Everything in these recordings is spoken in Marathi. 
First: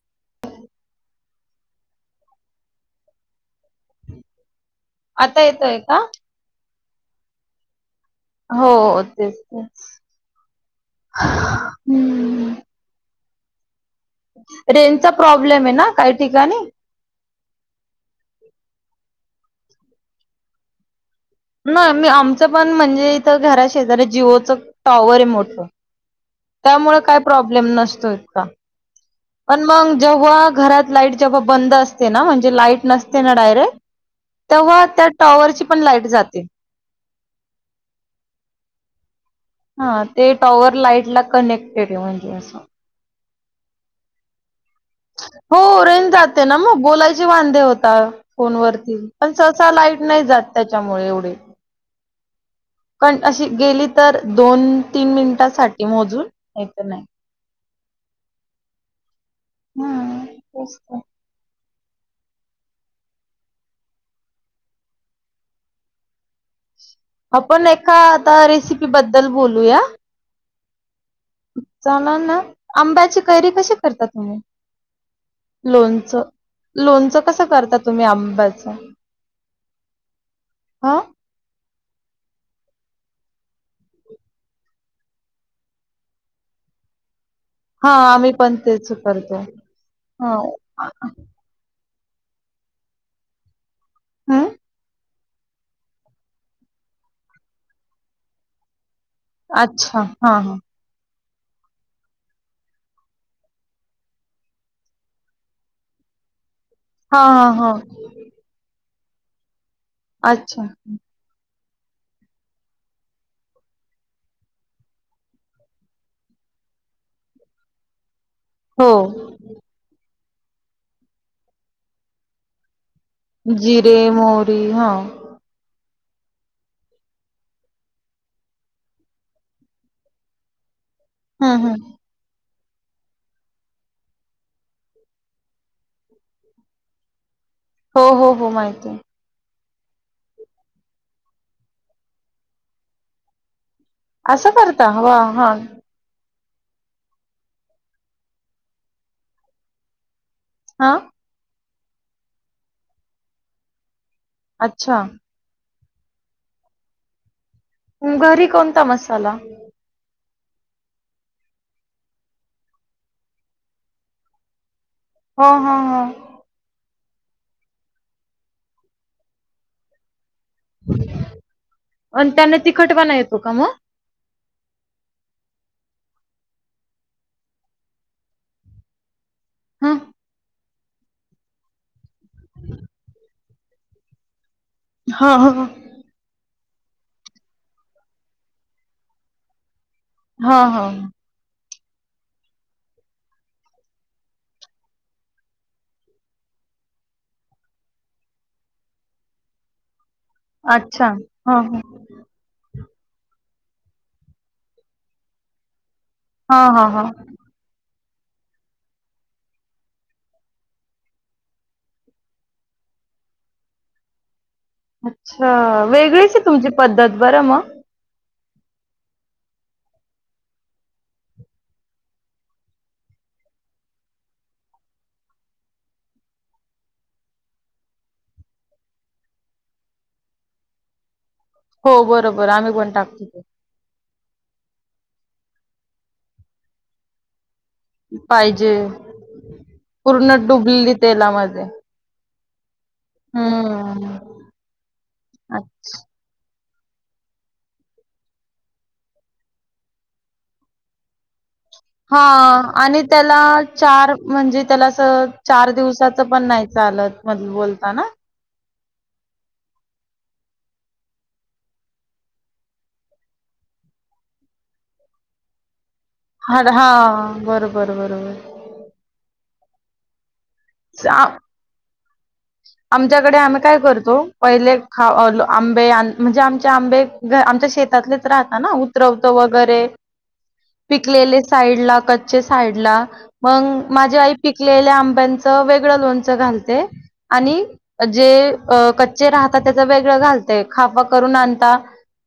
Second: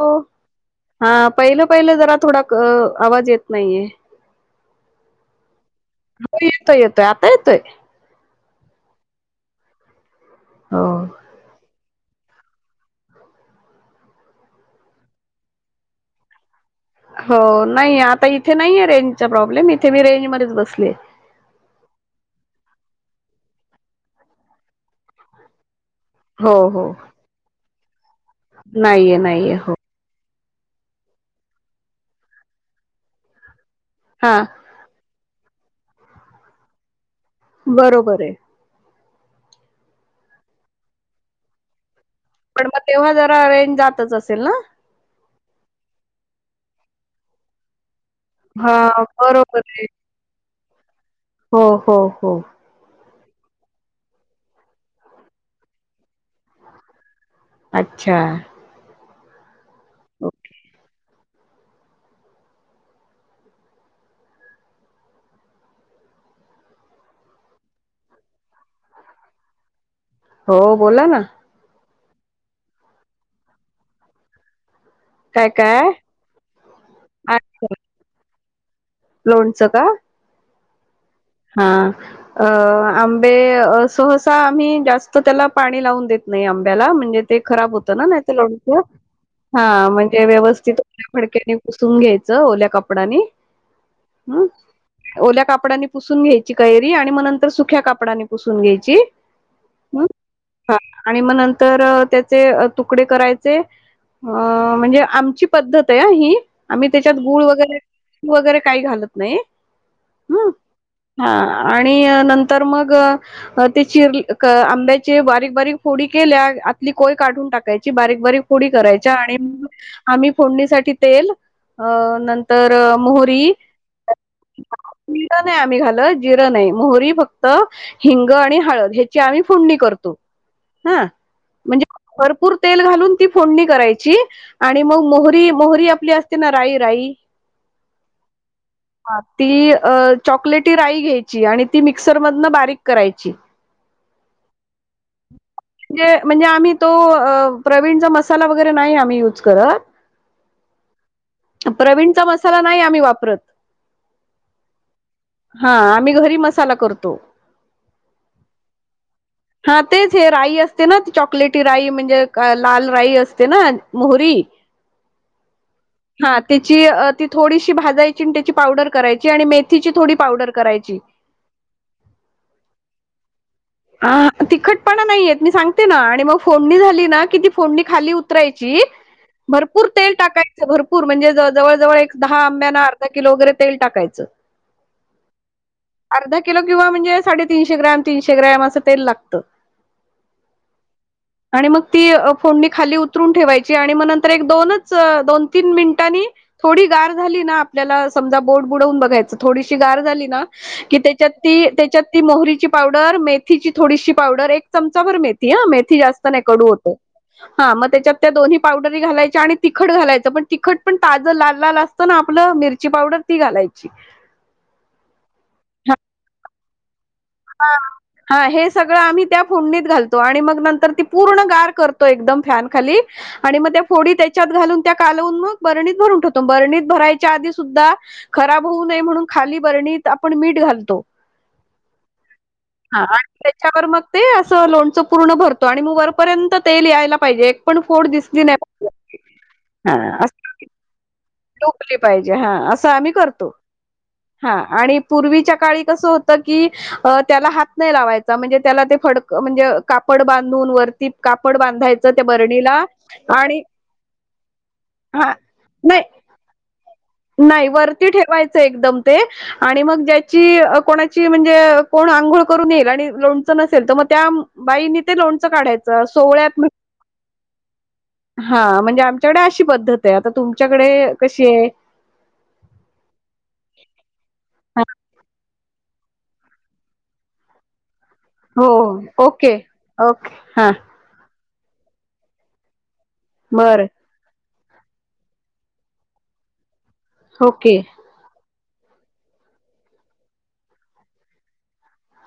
हो हा पहिलं पहिलं जरा थोडा क आवाज येत नाहीये आता येतोय का? आता येतोय आता येतोय. हो तेच ते हो हम्म रेंजचा प्रॉब्लेम आहे ना काही ठिकाणी. हो नाही आता इथे नाहीे रेंजचा प्रॉब्लेम इथे मी रेंज मध्येच बसले. नाही मी आमचं पण म्हणजे इथं घरा शेजऱी जिओच टॉवर अहे मोठ. त्यामुळे काय प्रॉब्लेम नसतोय. नाहीय नाही. पण मग जेव्हा घरात लाईट जेव्हा बंद असते ना म्हणजे लाईट नसते ना डायरेक्ट- हा तेव्हा त्या टॉवरची पण लाइट जाते. बरोबर आहे. हा ते टॉवर लाईट ला कनेक्टेड आहे म्हणजे. असं. पण मग तेव्हा जरा अरेंज जातच असेल ना? हो रेन जाते ना मग बोलायची वांधे होता. फोन हा वरती पण बरोबर सहसा आहे लाईट नाही जात त्याच्यामुळे एवढी. हो हो हो पण अशी गेली तर दोन तीन मिनिटांसाठी मोजून येत नाही. आच्छा! हा तेच त आपण एका आता रेसिपी बद्दल बोलूया? हो बोला ना जाणार ना आंब्याची कैरी कशी करता तुम्ही? काय काय लोणचं, लोणचं कसं अच्छा करता तुम्ही आंब्याचं? लोणचं का? [inaudible] हा अ आंबे सहसा, आम्ही जास्त त्याला पाणी लावून देत नाही आ आंब्याला म्हणजे ते खराब हा होतं ना नाही आम्ही त पण लोणचं, तेच करतो. हा म्हणजे हा व्यवस्थित फडक्याने पु सून घ्यायच ओल्या कपडानी, ह ओल्या कापडानी पुसून घ्यायची कैरी, आणि मग नंतर सुख्या कापडाने पुसून घ्यायची अच्छा ह हा हा! आणि म नंतर त्याचे तुकडे करायचे अ म्हणजे आमची पद्धत आहे ही आम्ही त्याच्यात हा गुळ हा हा वगैरे, वगैरे, काही घालत नाही ह अच्छा हा आणि नंतर मग ते चिर आंब्याचे बारीक, बारीक, फोडी केल्या आतली कोय काढून टाकायची, बारीक, बारीक फोडी हो. करायच्या आणि, आम्ही फोडणीसाठी आ तेल नंतर मोहरी जिरे, मोहरी हा नाही आम्ही घाल जिर नाही मोहरी फक्त, हिंग आणि हळद ह्याची आम्ही फोडणी करतो हा हम्म हम्म म्हणजे भरपूर तेल घालून ती फोडणी करायची, आणि मग मोहरी, मोहरी, आपली असते ना राई, राई हो, हो, माहिती आहे. हां, ती अ चॉकलेटी राई घ्यायची, आणि ती मिक्सर मधन बारीक करायची असं करता वा हा! म्हणजे म्हणजे आम्ही तो प्रवीणचा मसाला वगैरे नाही आम्ही युज करत हा! प्रवीणचा मसाला नाही आम्ही वापरत अच्छा! हा आम्ही घरी मसाला करतो घरी कोणता मसाला? ते राई असते ना चॉकलेटी राई, म्हणजे लाल राई असते ना मोहरी हो, हो, हो हा त्याची ती थोडीशी भाजायची न त्याची पावडर करायची आणि मेथी ची थोडी पावडर करायची अ त्याने तिखटपना येतो का म हा तिखटपणा नाहीयेत मी सांगते ना, आणि मग फोडणी झाली ना, कि ती फोडणी खाली उतरायची भरपूर हं. तेल टाकायच भरपूर म्हणजे, जवळ जवळ एक दहा आंब्यांना अर्धा किलो वगैरे तेल टाकायचं हा हा हा! अर्धा किंवा म्हणजे साडे तीनशे ग्राम, तीनशे ग्राम अस तेल लागत हा हा! आणि मग ती फोडणी खाली उतरून ठेवायची, आणि मग नंतर एक दोनच, दोन तीन, मिनिटांनी थोडी गार झाली ना, आपल्याला समजा बोट बुडवून बघायचं थोडी गार झाली ना, की अच्छा. त्याच्यात हां, ती, हां. त्याच्यात ती मोहरी ची पावडर मेथीची, थोडीशी पावडर, एक चमचा भर मेथी अ मेथी जास्त ने हां, कडू हां, होतं हां. हा मग त्याच्यात त्या दोन्ही पावडरी घालायच्या आणि तिखट घालायचं, पण तिखट पण ताज लाल, लाल, असतं ना आपलं मिरची पावडर ती घालायची. अच्छा वेगळेच तुमची पद्धत बरं मग हा हा हे सगळं आम्ही त्या फोडणीत घालतो आणि मग नंतर ती पूर्ण गार करतो एकदम फॅन खाली आणि मग त्या फोडी त्याच्यात घालून त्या कालवून मग बरणीत भरून ठेवतो बरणीत भरायच्या आधी सुद्धा खराब होऊ नये म्हणून खाली बरणीत आपण मीठ घालतो [inaudible] बरोबर आम्ही पण हा टाकतो ते. त्याच्यावर मग ते अस लोणच पूर्ण भर - तो आणि मग वरपर्यंत तेल यायला पाहिजे एक - - पण फोड दिसली पाहिजे नाही पूर्ण [unintelligible] डुबलेली तेलामध्ये. टोपली पाहिजे हा असं आम्ही करतो हम्म. हा आणि पूर्वीच्या काळी कसं होतं कि त्याला हात नाही लावायचा म्हणजे त्याला ते फडक म्हणजे कापड बांधून वरती काप - हा आणि त्याला आणि चार म्हणजे त्याला अस हा चार नाही दिवसाचं पण नाही चालत मधलं नाही बोलता ना? वरती ठेवायचंय एकदम ते आणि मग ज्याची कोणाची म्हणजे कोण आंघोळ करून येईल आणि लोणच नसेल - तर मग त्या बाईनी ते लोनचं काढायच सोवळ्यात हां, हां. बरोबर, बरोबर. [inaudible] हा म्हंजे आमच्या कड अशी - अशी पद्धत आहे आता तुमच्याकडे चा कशीय आमच्याकडे आम्ही काय करतो पहिले [unintelligible] आंबे आण म्हणजे आमचे आंबे आमच्या शेतातले राहता हो ना उतरवतो ओके वगैरे ओके हा पिकलेले साईड ला कच्चे साईड ला मग बरं माझी आई पिकलेल्या आंब्यांचं वेगळं लोणचं घालते आणि ओके जे अ कच्चे राहतात त्याच वेगळं घालते खाफा करून आणता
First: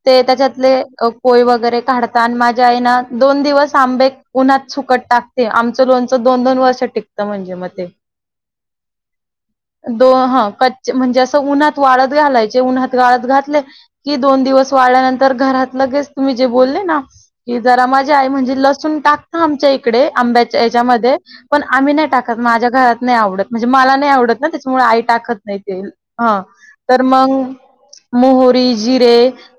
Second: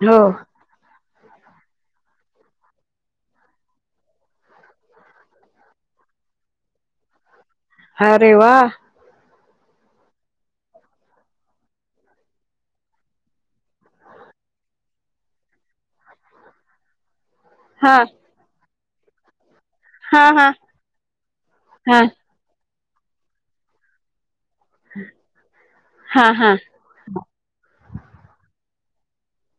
हो ते त्याच्यातले अ कोय वगैरे काढता आणि माझ्या आईना दोन दिवस आंबे उन्हात सुकट टाकते आमचं लोणचं - दोन दोन वर्ष टिकत म्हणजे अरे वा दो ह कच् म्हणजे असं उन्हात वाळत घालायचे उन्हात वाळत घातले की दोन दिवस वाळल्यानंतर घरात लगेच तुम्ही जे बोलले ना की जरा हा माझे आई म्हणजे लसूण टाकता आमच्या इकडे हा हा अंब्यांच्या येज्यामध्ये पण आम्ही हा नाही टाकत माझ्या घरात नाही आवडत म्हणजे मला नाही आवडत ना - हो आई टाकत नाही तेल हा ह हा तर म मोहरी - जिरे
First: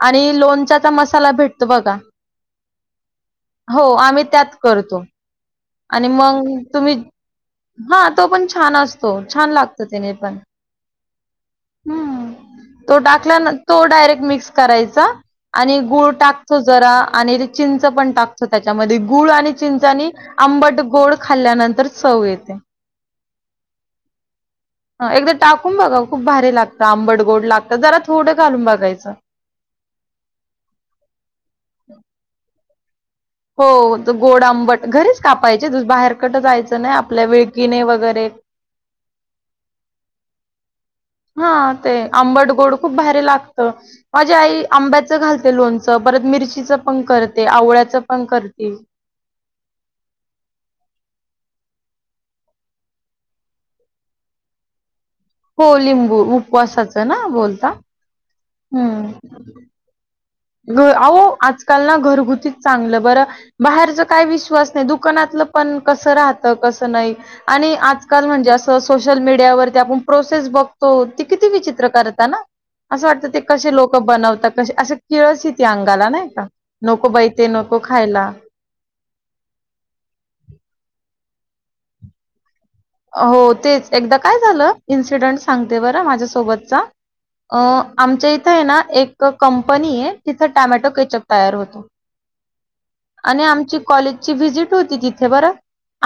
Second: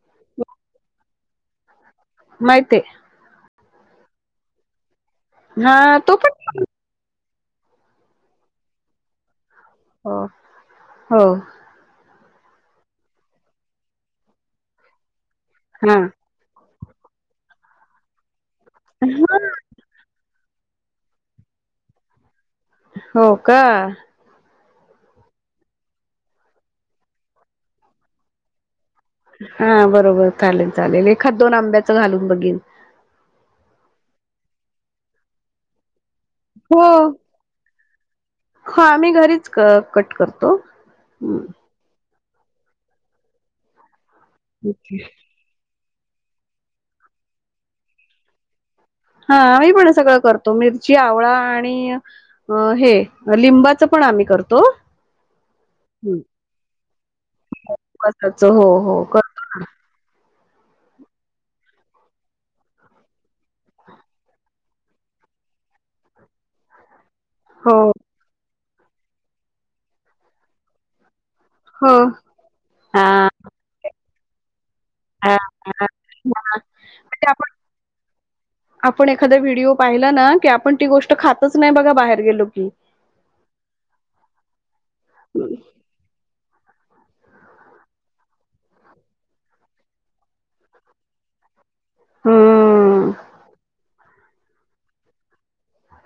आणि लोणच्याचा मसाला भेटतो बघा महीतयं हो आम्ही त्यात करतो हा आणि तो पण मग तुम्ही - हा तो पण छान असतो छान लागतो त्याने हो पण हो ह् तो टाकलान तो डायरेक्ट मिक्स करायचा आणि हा गुळ टाकतो जरा आणि ते चिंच पण टाकतो त्याच्यामध्ये गुळ आणि चिंच आणि आंबट गोड खाल्ल्यानंतर चव येते हो का एकदा टाकून बघा खूप भारी लागतं आंबड गोड लागत जरा थोडं घालून बघायचं हा बरोबर चालेल चालेल एखाद दोन आंब्याचं घालून बगीन हो गोड आंबट घरीच कापायचे बाहेर कटं जायचं हो नाही आपल्या विळकीने वग हा आम्ही घरीच कट करतो् हा ते आंबट गोड खूप भारी लागत माझी आई आंब्याचं घालते लोणच च परत मिरचीच पण करते आवळ्याच पण करते हा आम्ही पण सगळं करतो मिरची आवळा आणि हे लिंबाच पण पण आम्ही करतो हो लिंबू उपवासाचं ना बोलता कसाच हो हो हम्म करतो ना अहो आजकाल ना घरगुतीच चांगलं बरं बाहेरच काय विश्वास दुकानातलं पण कस राहत कस नाही आणि हो आजकाल म्हणजे अस सोशल मीडियावरती आपण प्रोसेस बघतो किती विचित्र हो करता ना असं वाटतं हा ते कशेलोक बनवतात हा किळच य ते हा अंगाला नाही का म्हणजे नको बै ई ते आपण नको खायला आपण एखाद व्हिडिओ पाहिला ना की आपण ती गोष्ट खातच नाही बघा बाहेर गेलो की हो तेच एकदा काय झालं इन्सिडेंट सांगते बरं माझ्यासोबतचा अ आमच्या इथे आहे ना एक कंपनी आहे तिथं टॅमॅटो केचअप तयार होतो हम्म आणि आमची कॉलेजची व्हजिट होती तिथे बरं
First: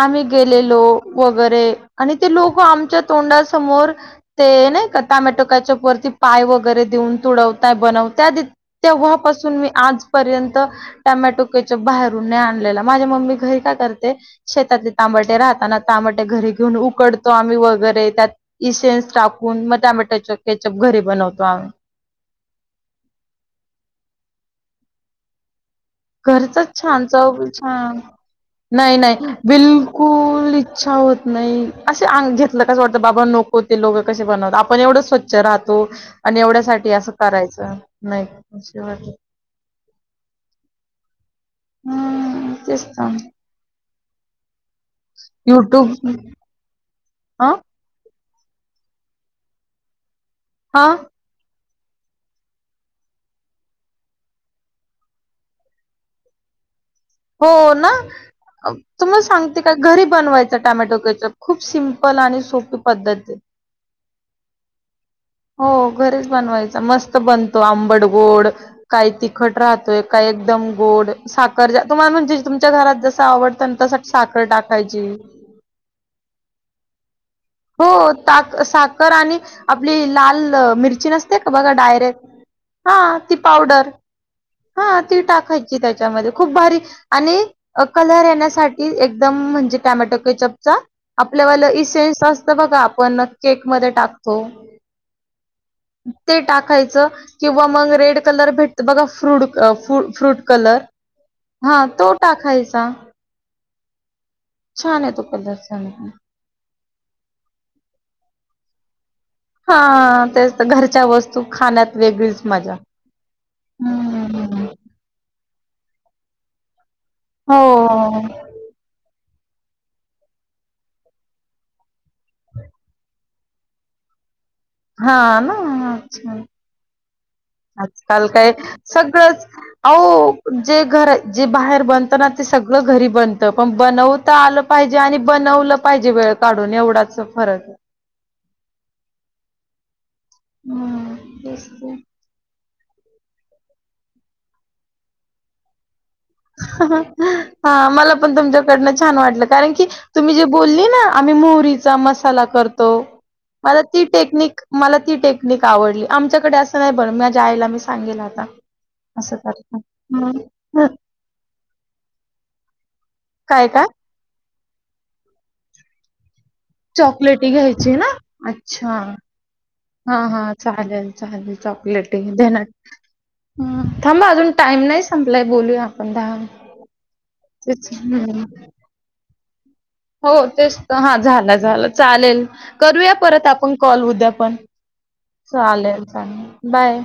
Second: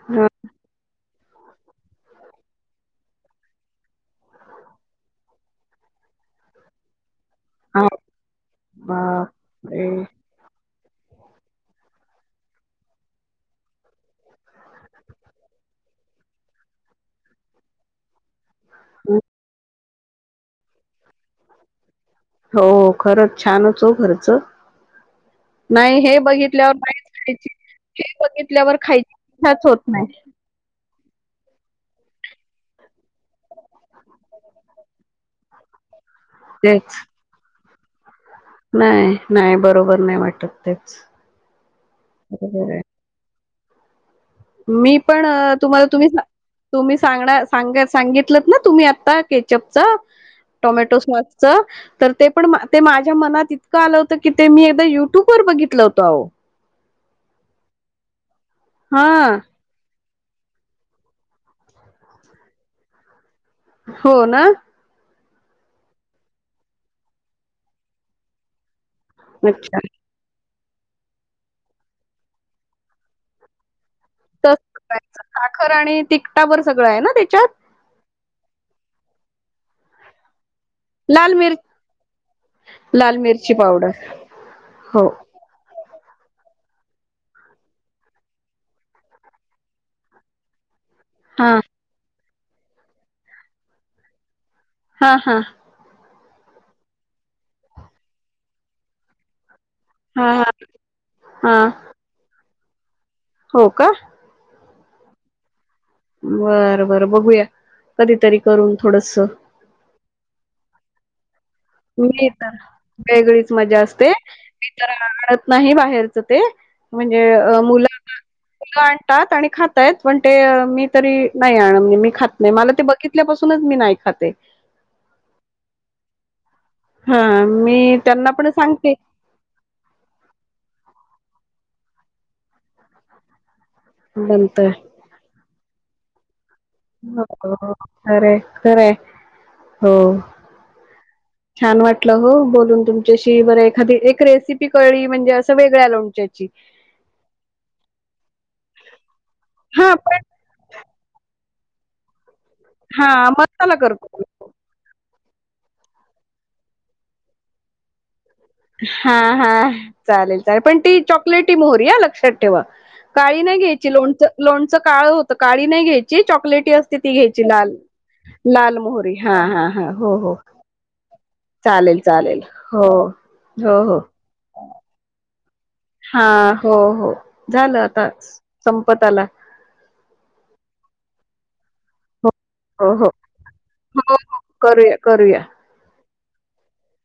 आम्ही गेलेलो वगैरे आणि ते लोक आमच्या तोंडासमोर ते नाही का टामॅटो केचप वरती पाय वगैरे देऊन तुडवताय हा बनवता तेव्हापासून मी बापरे आजपर्यंत टाम्या टो केचप बाहेरून नाही आणलेला माझ्या मम्मी घरी का करते शेतातले तांबटे राहताना त घरी घेऊन उकडतो आम्ही वगैरे त्यात इ सेन्स टाकून टॉमॅटो केचप घरी बनवतो आम्ही हो खरंच छानच हो घरच घरचच नाहीच छान चव खायची छान हे बघितल्यावर नाही खायची नाही इच्छाच होत नाही बिलकुल अच्छा हो नाही असे अ घेतलं कसं वाटतं बाबा नको ते लोकं कसे बनवत आपण एवढं स्वच्छ राहतो आणि एवढ्यासाठीठी तेच असं करायचं नाही असे वाटत नाही नाही बरोबर नाही वाटत तेच हम् बरोबर आहे तेचत मी पण तुम्हाला तुम्ही तुम्ही सांग अ सांग सांगित ना तुम्ही आता केचप च हा टोमॅटो सॉस च तर ते पण ते माझ्या मनात इतकं आलं होतं की ते मी एकदा युट्यूब वर बघितलं होत आहो हो ना हा तुमला सांगते का घरी बनवायच टॉमॅटो केचप खूप सिम्पल आणि सोपी पद्धत हो ना हो घरीच बनवायचा मस्त बनतो आंबड गोड काय तिखट अच्छा राहतोय काय एकदम गोड साखर तुम्हाला म्ह तुमच्या घरात जस आवडत ना तसा साखर तस टाकायची करायचं साखर आणि तिकटावर सगळं आहे ना त्याच्यात हो साखर आणि आपली लाल मिरची लाल नसते का मिर बघा डायरेक्ट हा लाल ती मिरची पावडर हा हो ती टाकायची त्याच्यामध्ये खूप भारी आणि कलर येण्यासाठी एकदम म्हणजे टमॅटो केचपचा आपल्या हा वाला इसेेन्स असतं बघा आपण केकमध्येध्ये टाकतो हा हा ते टाकायच किंवा मग रेड कलर भेटत बघा फ्रूट फू हा फ्रूट हा कलर हा तो टाकायचा हो का छान येतो कलर छान आहे. बर बर बघूया कधीतरी करून थोडस हा तेच घरच्या वस् मी तर वेगळीच मजा असते हम्म मी तरळ नाही बाहेरच ते म्हणजे मुलं हो मुलं आणतात आणि खातायेत पण ते मी तरी नाही म्हणजे मी खात नाही मला ते बघितल्यापासूनच मी नाही खाते हा ना अच्छा हा मी आजकाल त्यांना पण काय सांगते सगळंच अह जे घर जे बाहेर बनत ना ते सगळ घरी बन पण बनवता आलं नंतर पाहिजे आणि बनवलं पाहिजे वेळ काढून एवढाच हो फरक आहे. खर खरं हो हम छान बसतय. वाटलं हो बोलून तुमशी बर एखादी एक रेसिपी कळळी म्हणजे असं वेगळ्या लों हा मला पण तुमच्याकडन छान वाटलं. कारण की हा पण तुम्ही जे बोले ना आम्ही हीचा मसाला करतो, हा मसाला मला ती करतो टेक्निक मला ती टेक्निक नीक आवडली आमच्याकडे असं नाही बर मझ्या आयला मी सांगेल आता. हा असं हा करता हं, चालेल चालेल पण हं. तीच चॉकलेटी मोहरी अ लक्षात ठेवा काळी नाही काय काय? घ्यायची लोणचं लोणचं काळं होतं काळी नाही घ्यायची चॉकलेट टी असते ती घ्यायची चॉकलेटी लाल ना लाल अच्छा मोहरी हा हा हा हो हो. हा चालेल चालेल चॉकलेटी चालेल देणार हो हो हं हो. थांबा अजून टाइम नाही संपलाय बोलूया आपण हा दहा हो हो झालं तेच आता हं संपत आला. हो तेच तर हा झालं झालं हो चालेल. हो हो करूया परत आपण कॉल हो उद्या हो पण, करूया करूया चालेल. बाय.